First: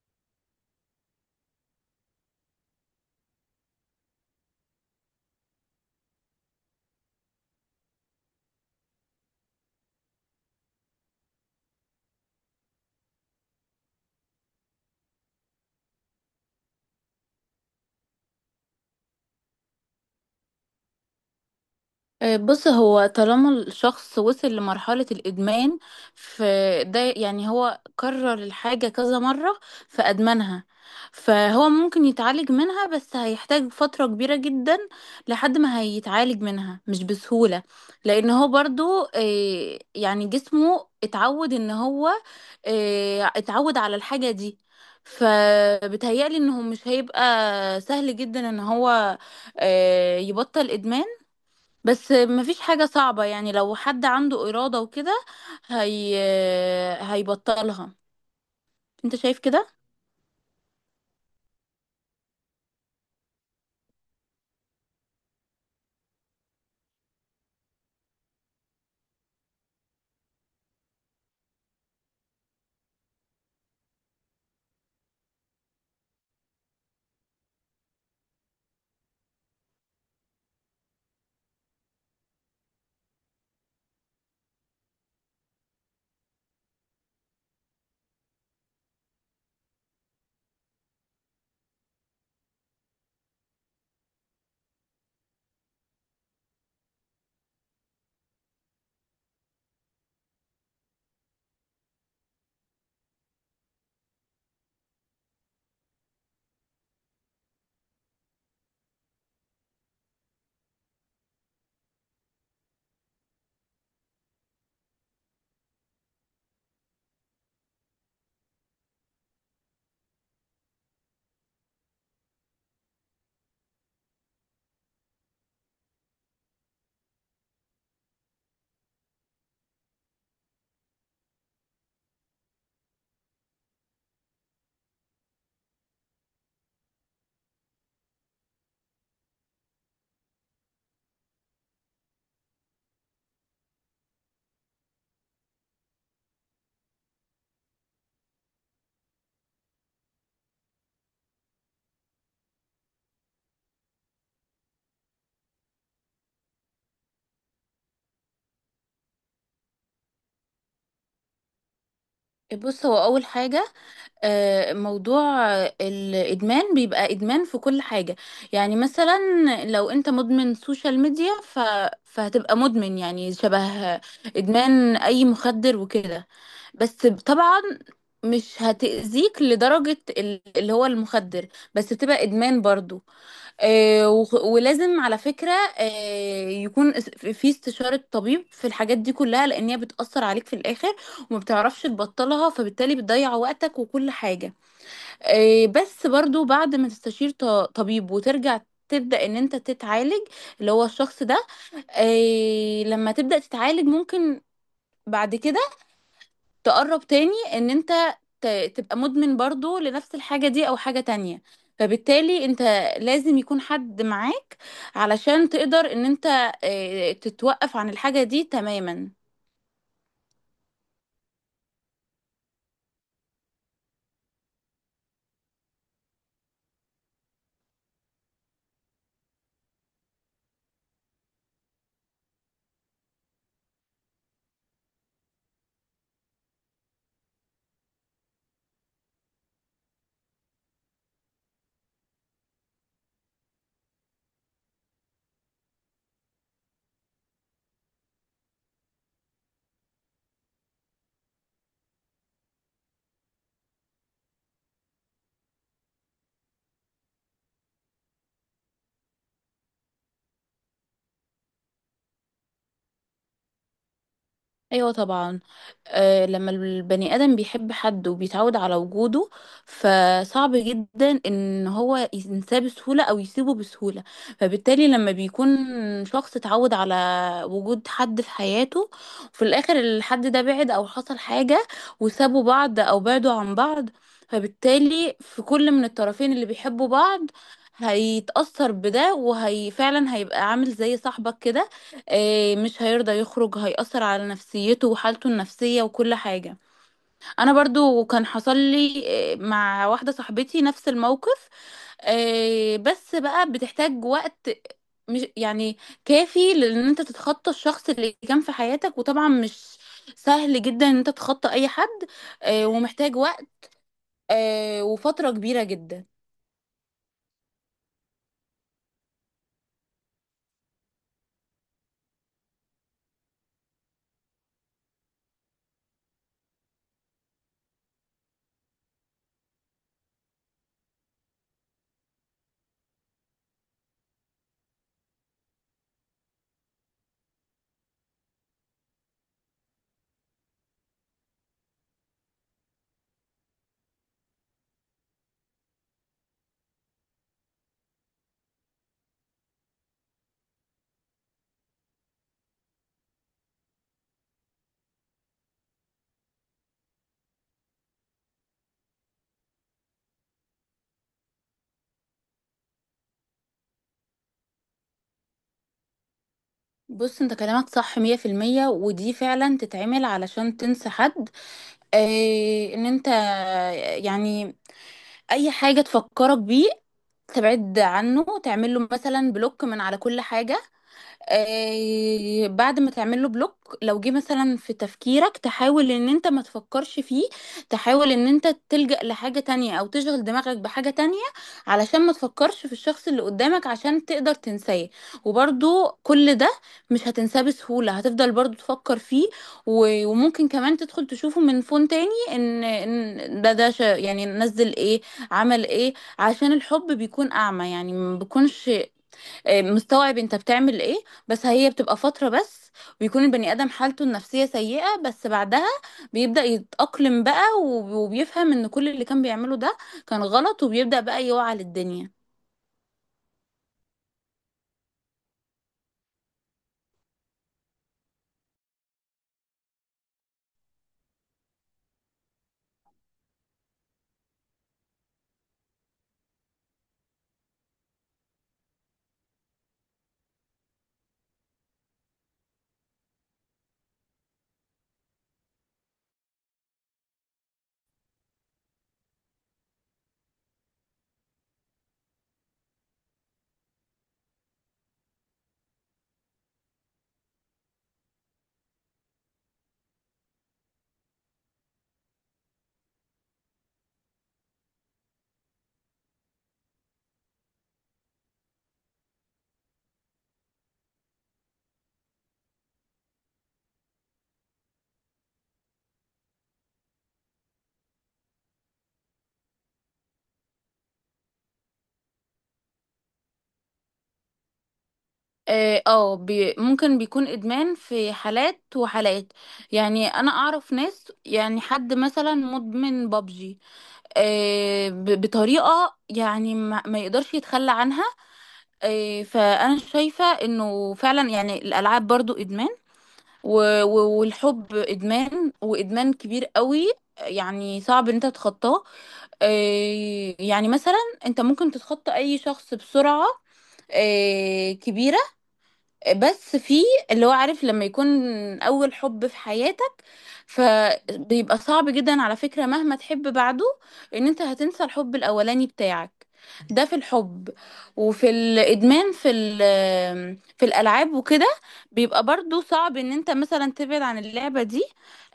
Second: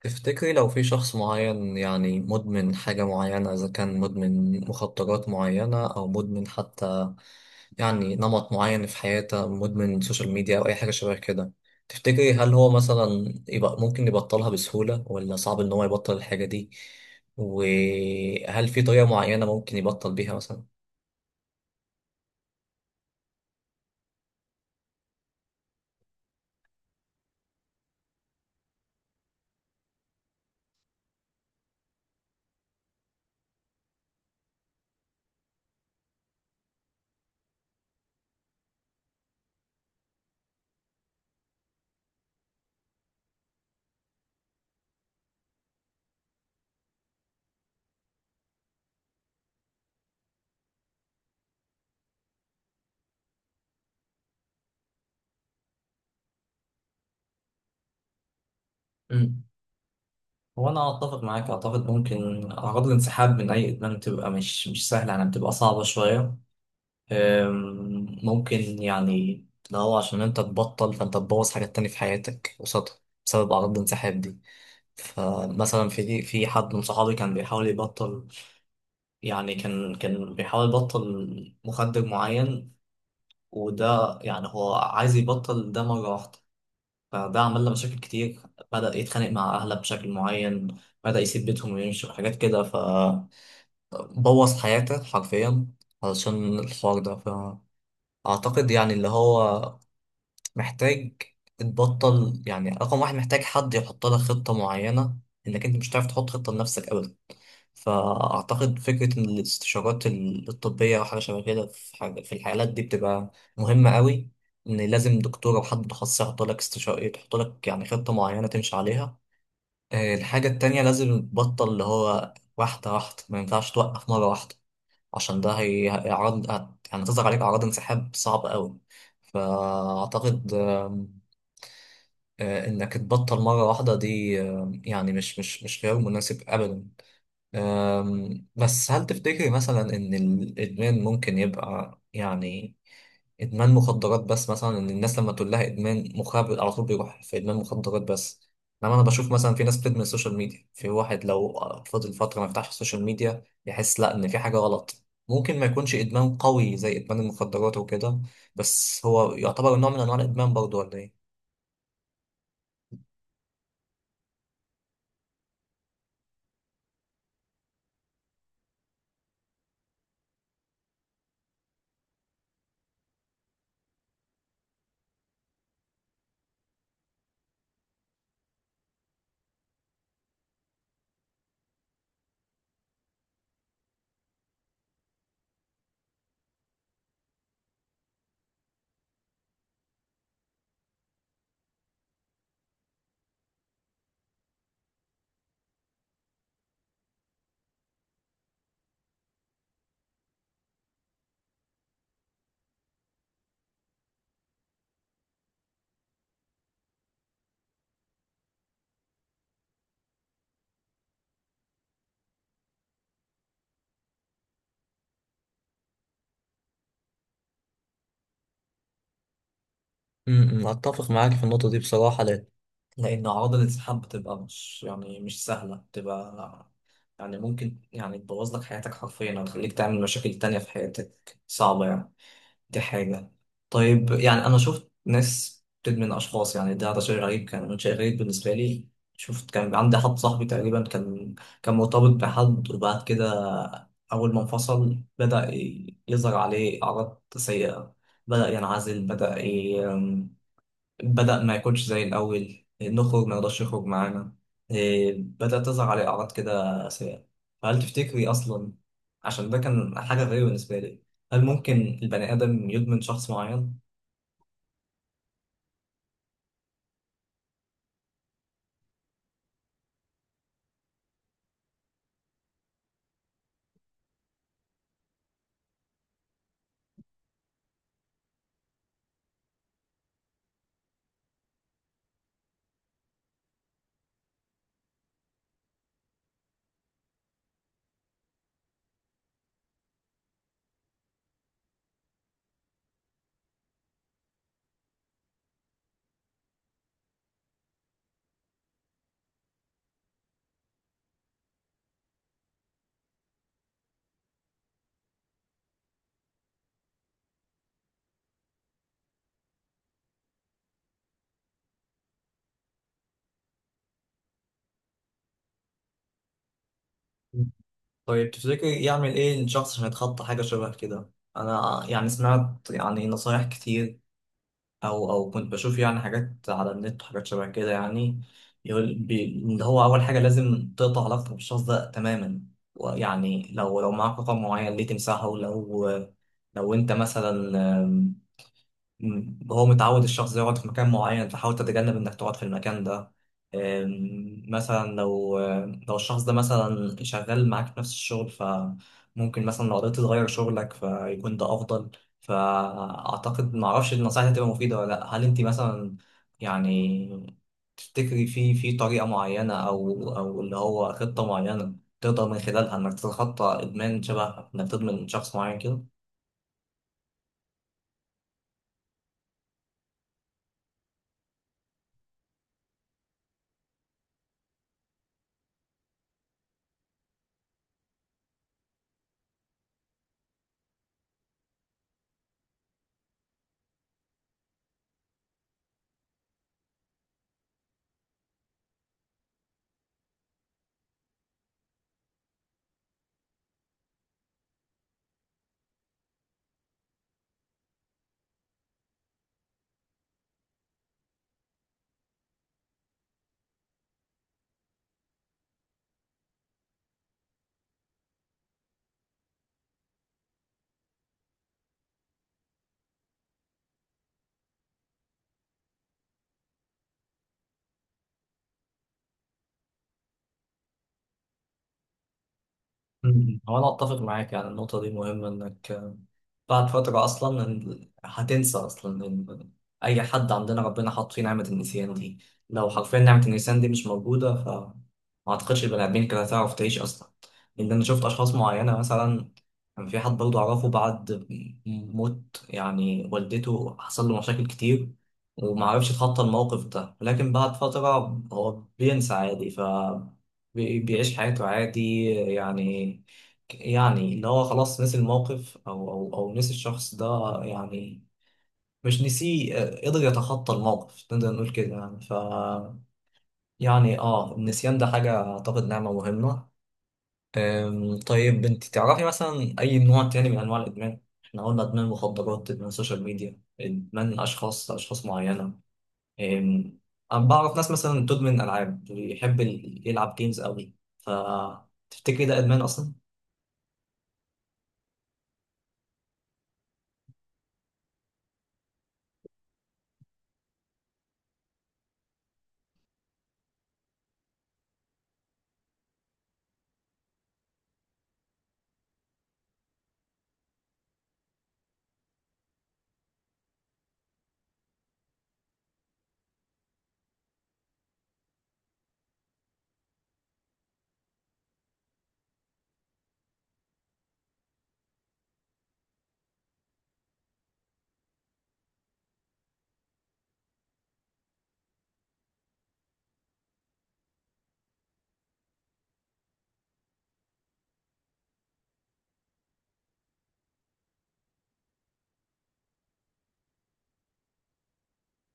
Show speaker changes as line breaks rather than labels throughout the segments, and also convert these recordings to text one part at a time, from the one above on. تفتكري لو في شخص معين، يعني مدمن حاجة معينة، إذا كان مدمن مخدرات معينة أو مدمن حتى يعني نمط معين في حياته، مدمن سوشيال ميديا أو أي حاجة شبه كده. تفتكري هل هو مثلا يبقى ممكن يبطلها بسهولة ولا صعب إن هو يبطل الحاجة دي؟ وهل في طريقة معينة ممكن يبطل بيها مثلا؟
بص، هو طالما الشخص وصل لمرحلة الإدمان فده يعني هو كرر الحاجة كذا مرة فأدمنها. فهو ممكن يتعالج منها بس هيحتاج فترة كبيرة جدا لحد ما هيتعالج منها، مش بسهولة. لأن هو برضو يعني جسمه اتعود إن هو اتعود على الحاجة دي. فبتهيألي إنه مش هيبقى سهل جدا إن هو يبطل إدمان. بس مفيش حاجة صعبة، يعني لو حد عنده إرادة وكده هي هيبطلها. انت شايف
مم.
كده.
هو انا اتفق معاك، اعتقد ممكن اعراض الانسحاب من اي ادمان بتبقى مش سهله، يعني بتبقى صعبه شويه. ممكن يعني لو هو عشان انت تبطل فانت تبوظ حاجات تانية في حياتك قصادها بسبب أعراض الانسحاب دي. فمثلا في حد من صحابي كان بيحاول يبطل، يعني كان بيحاول يبطل مخدر معين، وده يعني هو عايز يبطل ده مرة واحدة، فده عمل له مشاكل كتير. بدأ يتخانق مع أهله بشكل معين، بدأ يسيب بيتهم ويمشي وحاجات كده، فبوظ حياته حرفيا علشان الحوار ده. اعتقد يعني اللي هو محتاج تبطل، يعني رقم واحد محتاج حد يحط لك خطة معينة، لأنك أنت مش هتعرف تحط خطة لنفسك أبدا. فأعتقد فكرة إن الاستشارات الطبية أو حاجة شبه كده، في حاجة في الحالات دي بتبقى مهمة قوي. إن لازم دكتور أو حد متخصص يحط لك استشارة، يحط لك يعني خطة معينة تمشي عليها. الحاجة التانية لازم تبطل اللي هو واحدة واحدة، ما ينفعش توقف مرة واحدة، عشان ده هيعرض، يعني تظهر عليك أعراض انسحاب صعبة قوي. فأعتقد انك تبطل مرة واحدة دي، يعني مش خيار مناسب ابدا. بس هل تفتكري مثلا ان الادمان ممكن يبقى يعني ادمان مخدرات بس؟ مثلا ان الناس لما تقول لها ادمان مخابر على طول بيروح في ادمان مخدرات بس، انما انا بشوف مثلا في ناس بتدمن السوشيال ميديا. في واحد لو فضل فترة ما يفتحش السوشيال ميديا يحس لا ان في حاجة غلط، ممكن ما يكونش ادمان قوي زي ادمان المخدرات وكده، بس هو يعتبر نوع من انواع الادمان برضه ولا ايه؟
بص، هو أول حاجة موضوع الإدمان بيبقى إدمان في كل حاجة. يعني مثلا لو انت مدمن سوشيال ميديا فهتبقى مدمن، يعني شبه إدمان أي مخدر وكده. بس طبعا مش هتأذيك لدرجة اللي هو المخدر، بس تبقى إدمان برضو. ولازم على فكرة يكون في استشارة طبيب في الحاجات دي كلها، لأن هي بتأثر عليك في الآخر وما بتعرفش تبطلها، فبالتالي بتضيع وقتك وكل حاجة. بس برضو بعد ما تستشير طبيب وترجع تبدأ ان انت تتعالج، اللي هو الشخص ده. لما تبدأ تتعالج ممكن بعد كده تقرب تاني ان انت تبقى مدمن برضو لنفس الحاجة دي او حاجة تانية. فبالتالي انت لازم يكون حد معاك علشان تقدر ان انت تتوقف عن الحاجة دي تماما.
اتفق معاك في النقطه دي بصراحه، لان اعراض الانسحاب بتبقى مش يعني مش سهله، بتبقى يعني ممكن يعني تبوظ لك حياتك حرفيا او تخليك تعمل مشاكل تانية في حياتك صعبه يعني، دي حاجه. طيب يعني انا شفت ناس بتدمن اشخاص، يعني ده شيء غريب، كان شيء غريب بالنسبه لي. شفت كان عندي حد صاحبي تقريبا كان مرتبط بحد، وبعد كده اول ما انفصل بدأ يظهر عليه اعراض سيئه. بدأ ينعزل، بدأ ما يكونش زي الأول، نخرج ما يقدرش يخرج معانا. إيه، بدأت تظهر عليه أعراض كده سيئة. فهل تفتكري أصلا، عشان ده كان حاجة غريبة بالنسبة لي، هل ممكن البني آدم يدمن شخص معين؟
ايوه طبعا، آه، لما البني ادم بيحب حد وبيتعود على وجوده فصعب جدا ان هو ينساه بسهوله او يسيبه بسهوله. فبالتالي لما بيكون شخص اتعود على وجود حد في حياته، وفي الاخر الحد ده بعد او حصل حاجه وسابوا بعض او بعدوا عن بعض، فبالتالي في كل من الطرفين اللي بيحبوا بعض هيتأثر بده، وهي فعلا هيبقى عامل زي صاحبك كده. مش هيرضى يخرج، هيأثر على نفسيته وحالته النفسية وكل حاجة. انا برضو كان حصل لي مع واحدة صاحبتي نفس الموقف. بس بقى بتحتاج وقت، مش يعني كافي لان انت تتخطى الشخص اللي كان في حياتك، وطبعا مش سهل جدا ان انت تتخطى اي حد. ومحتاج وقت وفترة كبيرة جدا.
طيب تفتكري يعمل إيه الشخص عشان يتخطى حاجة شبه كده؟ أنا يعني سمعت يعني نصايح كتير، او كنت بشوف يعني حاجات على النت وحاجات شبه كده يعني. يقول ان هو اول حاجه لازم تقطع علاقتك بالشخص ده تماما. ويعني لو معاك رقم معين ليه تمسحه، لو انت مثلا، مم. هو متعود الشخص ده يقعد في مكان معين فحاول تتجنب انك تقعد في المكان ده. مثلا لو الشخص ده مثلا شغال معاك في نفس الشغل، فممكن مثلا لو قدرت تغير شغلك فيكون ده افضل. فاعتقد معرفش النصائح دي هتبقى مفيدة ولا لا. هل انت مثلا يعني تفتكري في طريقة معينة او اللي هو خطة معينة تقدر من خلالها انك تتخطى ادمان، شبه انك تدمن شخص معين كده؟
بص، انت كلامك صح مية في المية، ودي فعلا تتعمل علشان تنسى حد. إيه، ان انت يعني اي حاجة تفكرك بيه تبعد عنه، تعمل له مثلا بلوك من على كل حاجة. بعد ما تعمل له بلوك لو جه مثلا في تفكيرك تحاول ان انت ما تفكرش فيه، تحاول ان انت تلجأ لحاجة تانية او تشغل دماغك بحاجة تانية علشان ما تفكرش في الشخص اللي قدامك، عشان تقدر تنساه. وبرضو كل ده مش هتنساه بسهولة، هتفضل برضو تفكر فيه. و- وممكن كمان تدخل تشوفه من فون تاني ان إن ده ده ش- يعني نزل ايه، عمل ايه. عشان الحب بيكون اعمى، يعني ما بيكونش مستوعب انت بتعمل ايه. بس هي بتبقى فترة بس، ويكون البني ادم حالته النفسية سيئة، بس بعدها بيبدأ يتأقلم بقى وب- وبيفهم ان كل اللي كان بيعمله ده كان غلط، وبيبدأ بقى يوعى للدنيا.
مم. هو انا اتفق معاك، يعني النقطه دي مهمه، انك بعد فتره اصلا هتنسى اصلا، إن اي حد عندنا ربنا حاط فيه نعمه النسيان دي. لو حرفيا نعمه النسيان دي مش موجوده، ف ما اعتقدش البني ادمين كانت هتعرف تعيش اصلا. لان انا شفت اشخاص معينه، مثلا كان في حد برضه اعرفه بعد موت يعني والدته حصل له مشاكل كتير، وما عرفش يتخطى الموقف ده. لكن بعد فتره هو بينسى عادي، بيعيش حياته عادي يعني. يعني اللي هو خلاص نسي الموقف او نسي الشخص ده يعني، مش نسيه، قدر يتخطى الموقف، نقدر نقول كده يعني، ف يعني النسيان ده حاجة اعتقد نعمة مهمة. طيب انت تعرفي مثلا اي نوع تاني من انواع الادمان؟ احنا قلنا ادمان مخدرات، ادمان سوشيال ميديا، ادمان اشخاص، اشخاص معينة. أم، أنا بعرف ناس مثلا بتدمن ألعاب، بيحب يلعب جيمز قوي. فتفتكري ده إدمان أصلا؟
اه آه، بي ممكن بيكون ادمان في حالات وحالات. يعني انا اعرف ناس، يعني حد مثلا مدمن بابجي بطريقة يعني ما يقدرش يتخلى عنها. آه، فانا شايفة انه فعلا يعني الالعاب برضو ادمان، و- و- والحب ادمان، وادمان كبير قوي. يعني صعب ان انت تتخطاه. يعني مثلا انت ممكن تتخطى اي شخص بسرعة كبيرة، بس في اللي هو عارف لما يكون اول حب في حياتك فبيبقى صعب جدا على فكرة، مهما تحب بعده ان انت هتنسى الحب الاولاني بتاعك. ده في الحب. وفي الادمان في في الالعاب وكده بيبقى برضو صعب ان انت مثلا تبعد عن اللعبة دي.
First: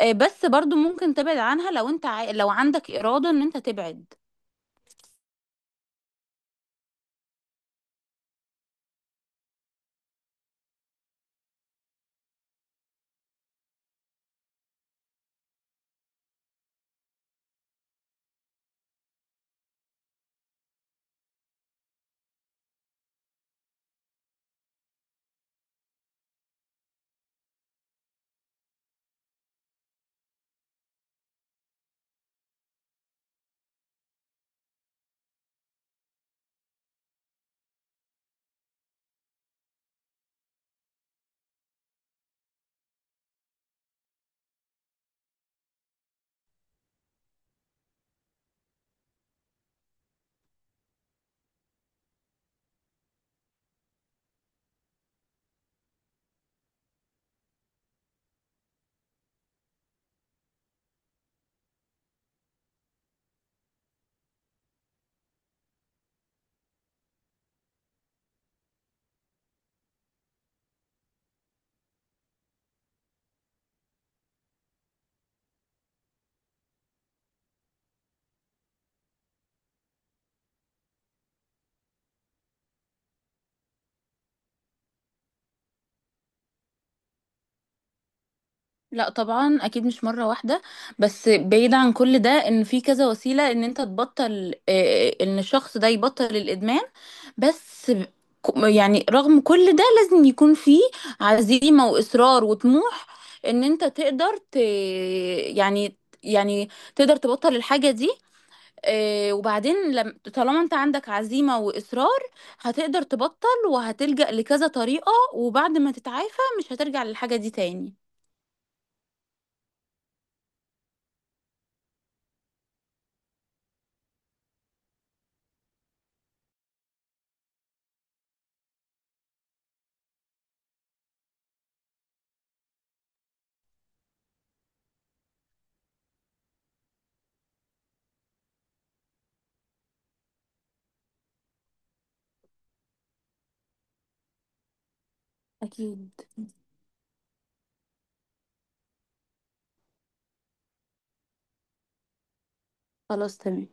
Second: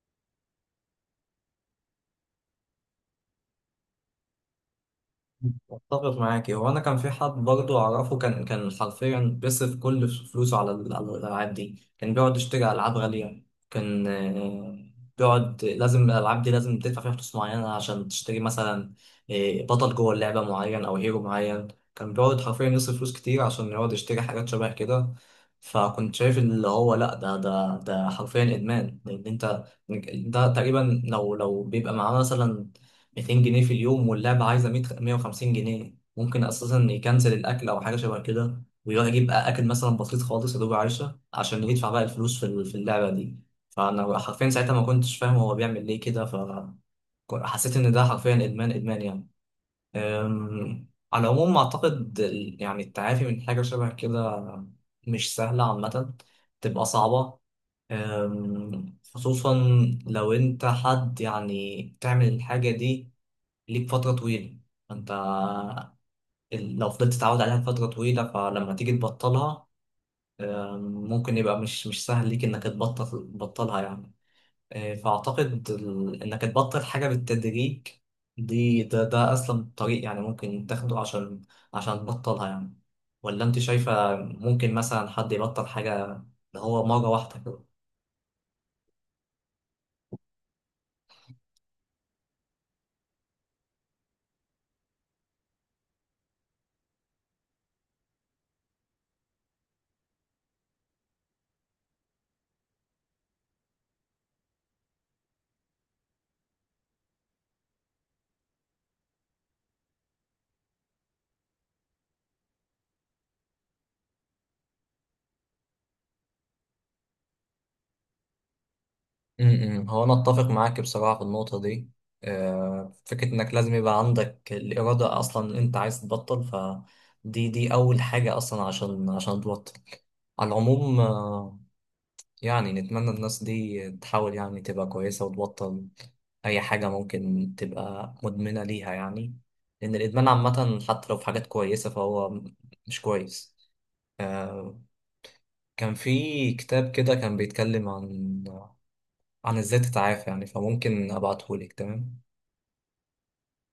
بس برضو ممكن تبعد عنها لو انت لو عندك إرادة ان انت تبعد.
اتفق معاكي. هو انا كان في حد برضه اعرفه كان حرفيا بيصرف كل فلوسه على على الالعاب دي، كان بيقعد يشتري العاب غاليه. كان بيقعد، لازم الالعاب دي لازم تدفع فيها فلوس معينه عشان تشتري مثلا بطل جوه اللعبه معين او هيرو معين. كان بيقعد حرفيا يصرف فلوس كتير عشان يقعد يشتري حاجات شبه كده. فكنت شايف اللي هو لا، ده حرفيا ادمان، لان انت ده تقريبا، لو بيبقى معاه مثلا 200 جنيه في اليوم واللعبة عايزة 100 150 جنيه، ممكن أساسا يكنسل الأكل أو حاجة شبه كده ويروح يجيب أكل مثلا بسيط خالص يا دوب عيشة عشان يدفع بقى الفلوس في اللعبة دي. فأنا حرفيا ساعتها ما كنتش فاهم هو بيعمل ليه كده، فحسيت إن ده حرفيا إدمان إدمان يعني. على العموم أعتقد يعني التعافي من حاجة شبه كده مش سهلة عامة، تبقى صعبة. خصوصا لو أنت حد يعني تعمل الحاجة دي ليك فترة طويلة، فانت لو فضلت تتعود عليها فترة طويلة، فلما تيجي تبطلها، آم، ممكن يبقى مش سهل ليك انك تبطلها يعني. فاعتقد انك تبطل حاجة بالتدريج دي، ده اسلم طريق يعني ممكن تاخده، عشان تبطلها يعني. ولا انت شايفة ممكن مثلا حد يبطل حاجة اللي هو مرة واحدة؟
لا طبعا، اكيد مش مره واحده. بس بعيد عن كل ده، ان في كذا وسيله ان انت تبطل، ان الشخص ده يبطل الادمان. بس يعني رغم كل ده لازم يكون في عزيمه واصرار وطموح ان انت يعني يعني تقدر تبطل الحاجه دي. آه، وبعدين لم... طالما انت عندك عزيمه واصرار هتقدر تبطل، وهتلجأ لكذا طريقه، وبعد ما تتعافى مش هترجع للحاجه دي تاني.
هو انا اتفق معاك بصراحه في النقطه دي. فكره انك لازم يبقى عندك الاراده اصلا ان انت عايز تبطل، فدي اول حاجه اصلا عشان تبطل. على العموم يعني نتمنى الناس دي تحاول يعني تبقى كويسه وتبطل اي حاجه ممكن تبقى مدمنه ليها يعني. لان الادمان عامه حتى لو في حاجات كويسه فهو مش كويس. آه، كان
أكيد.
في كتاب كده كان بيتكلم عن ازاي تتعافى يعني، فممكن ابعتهولك. تمام.
خلاص، تمام.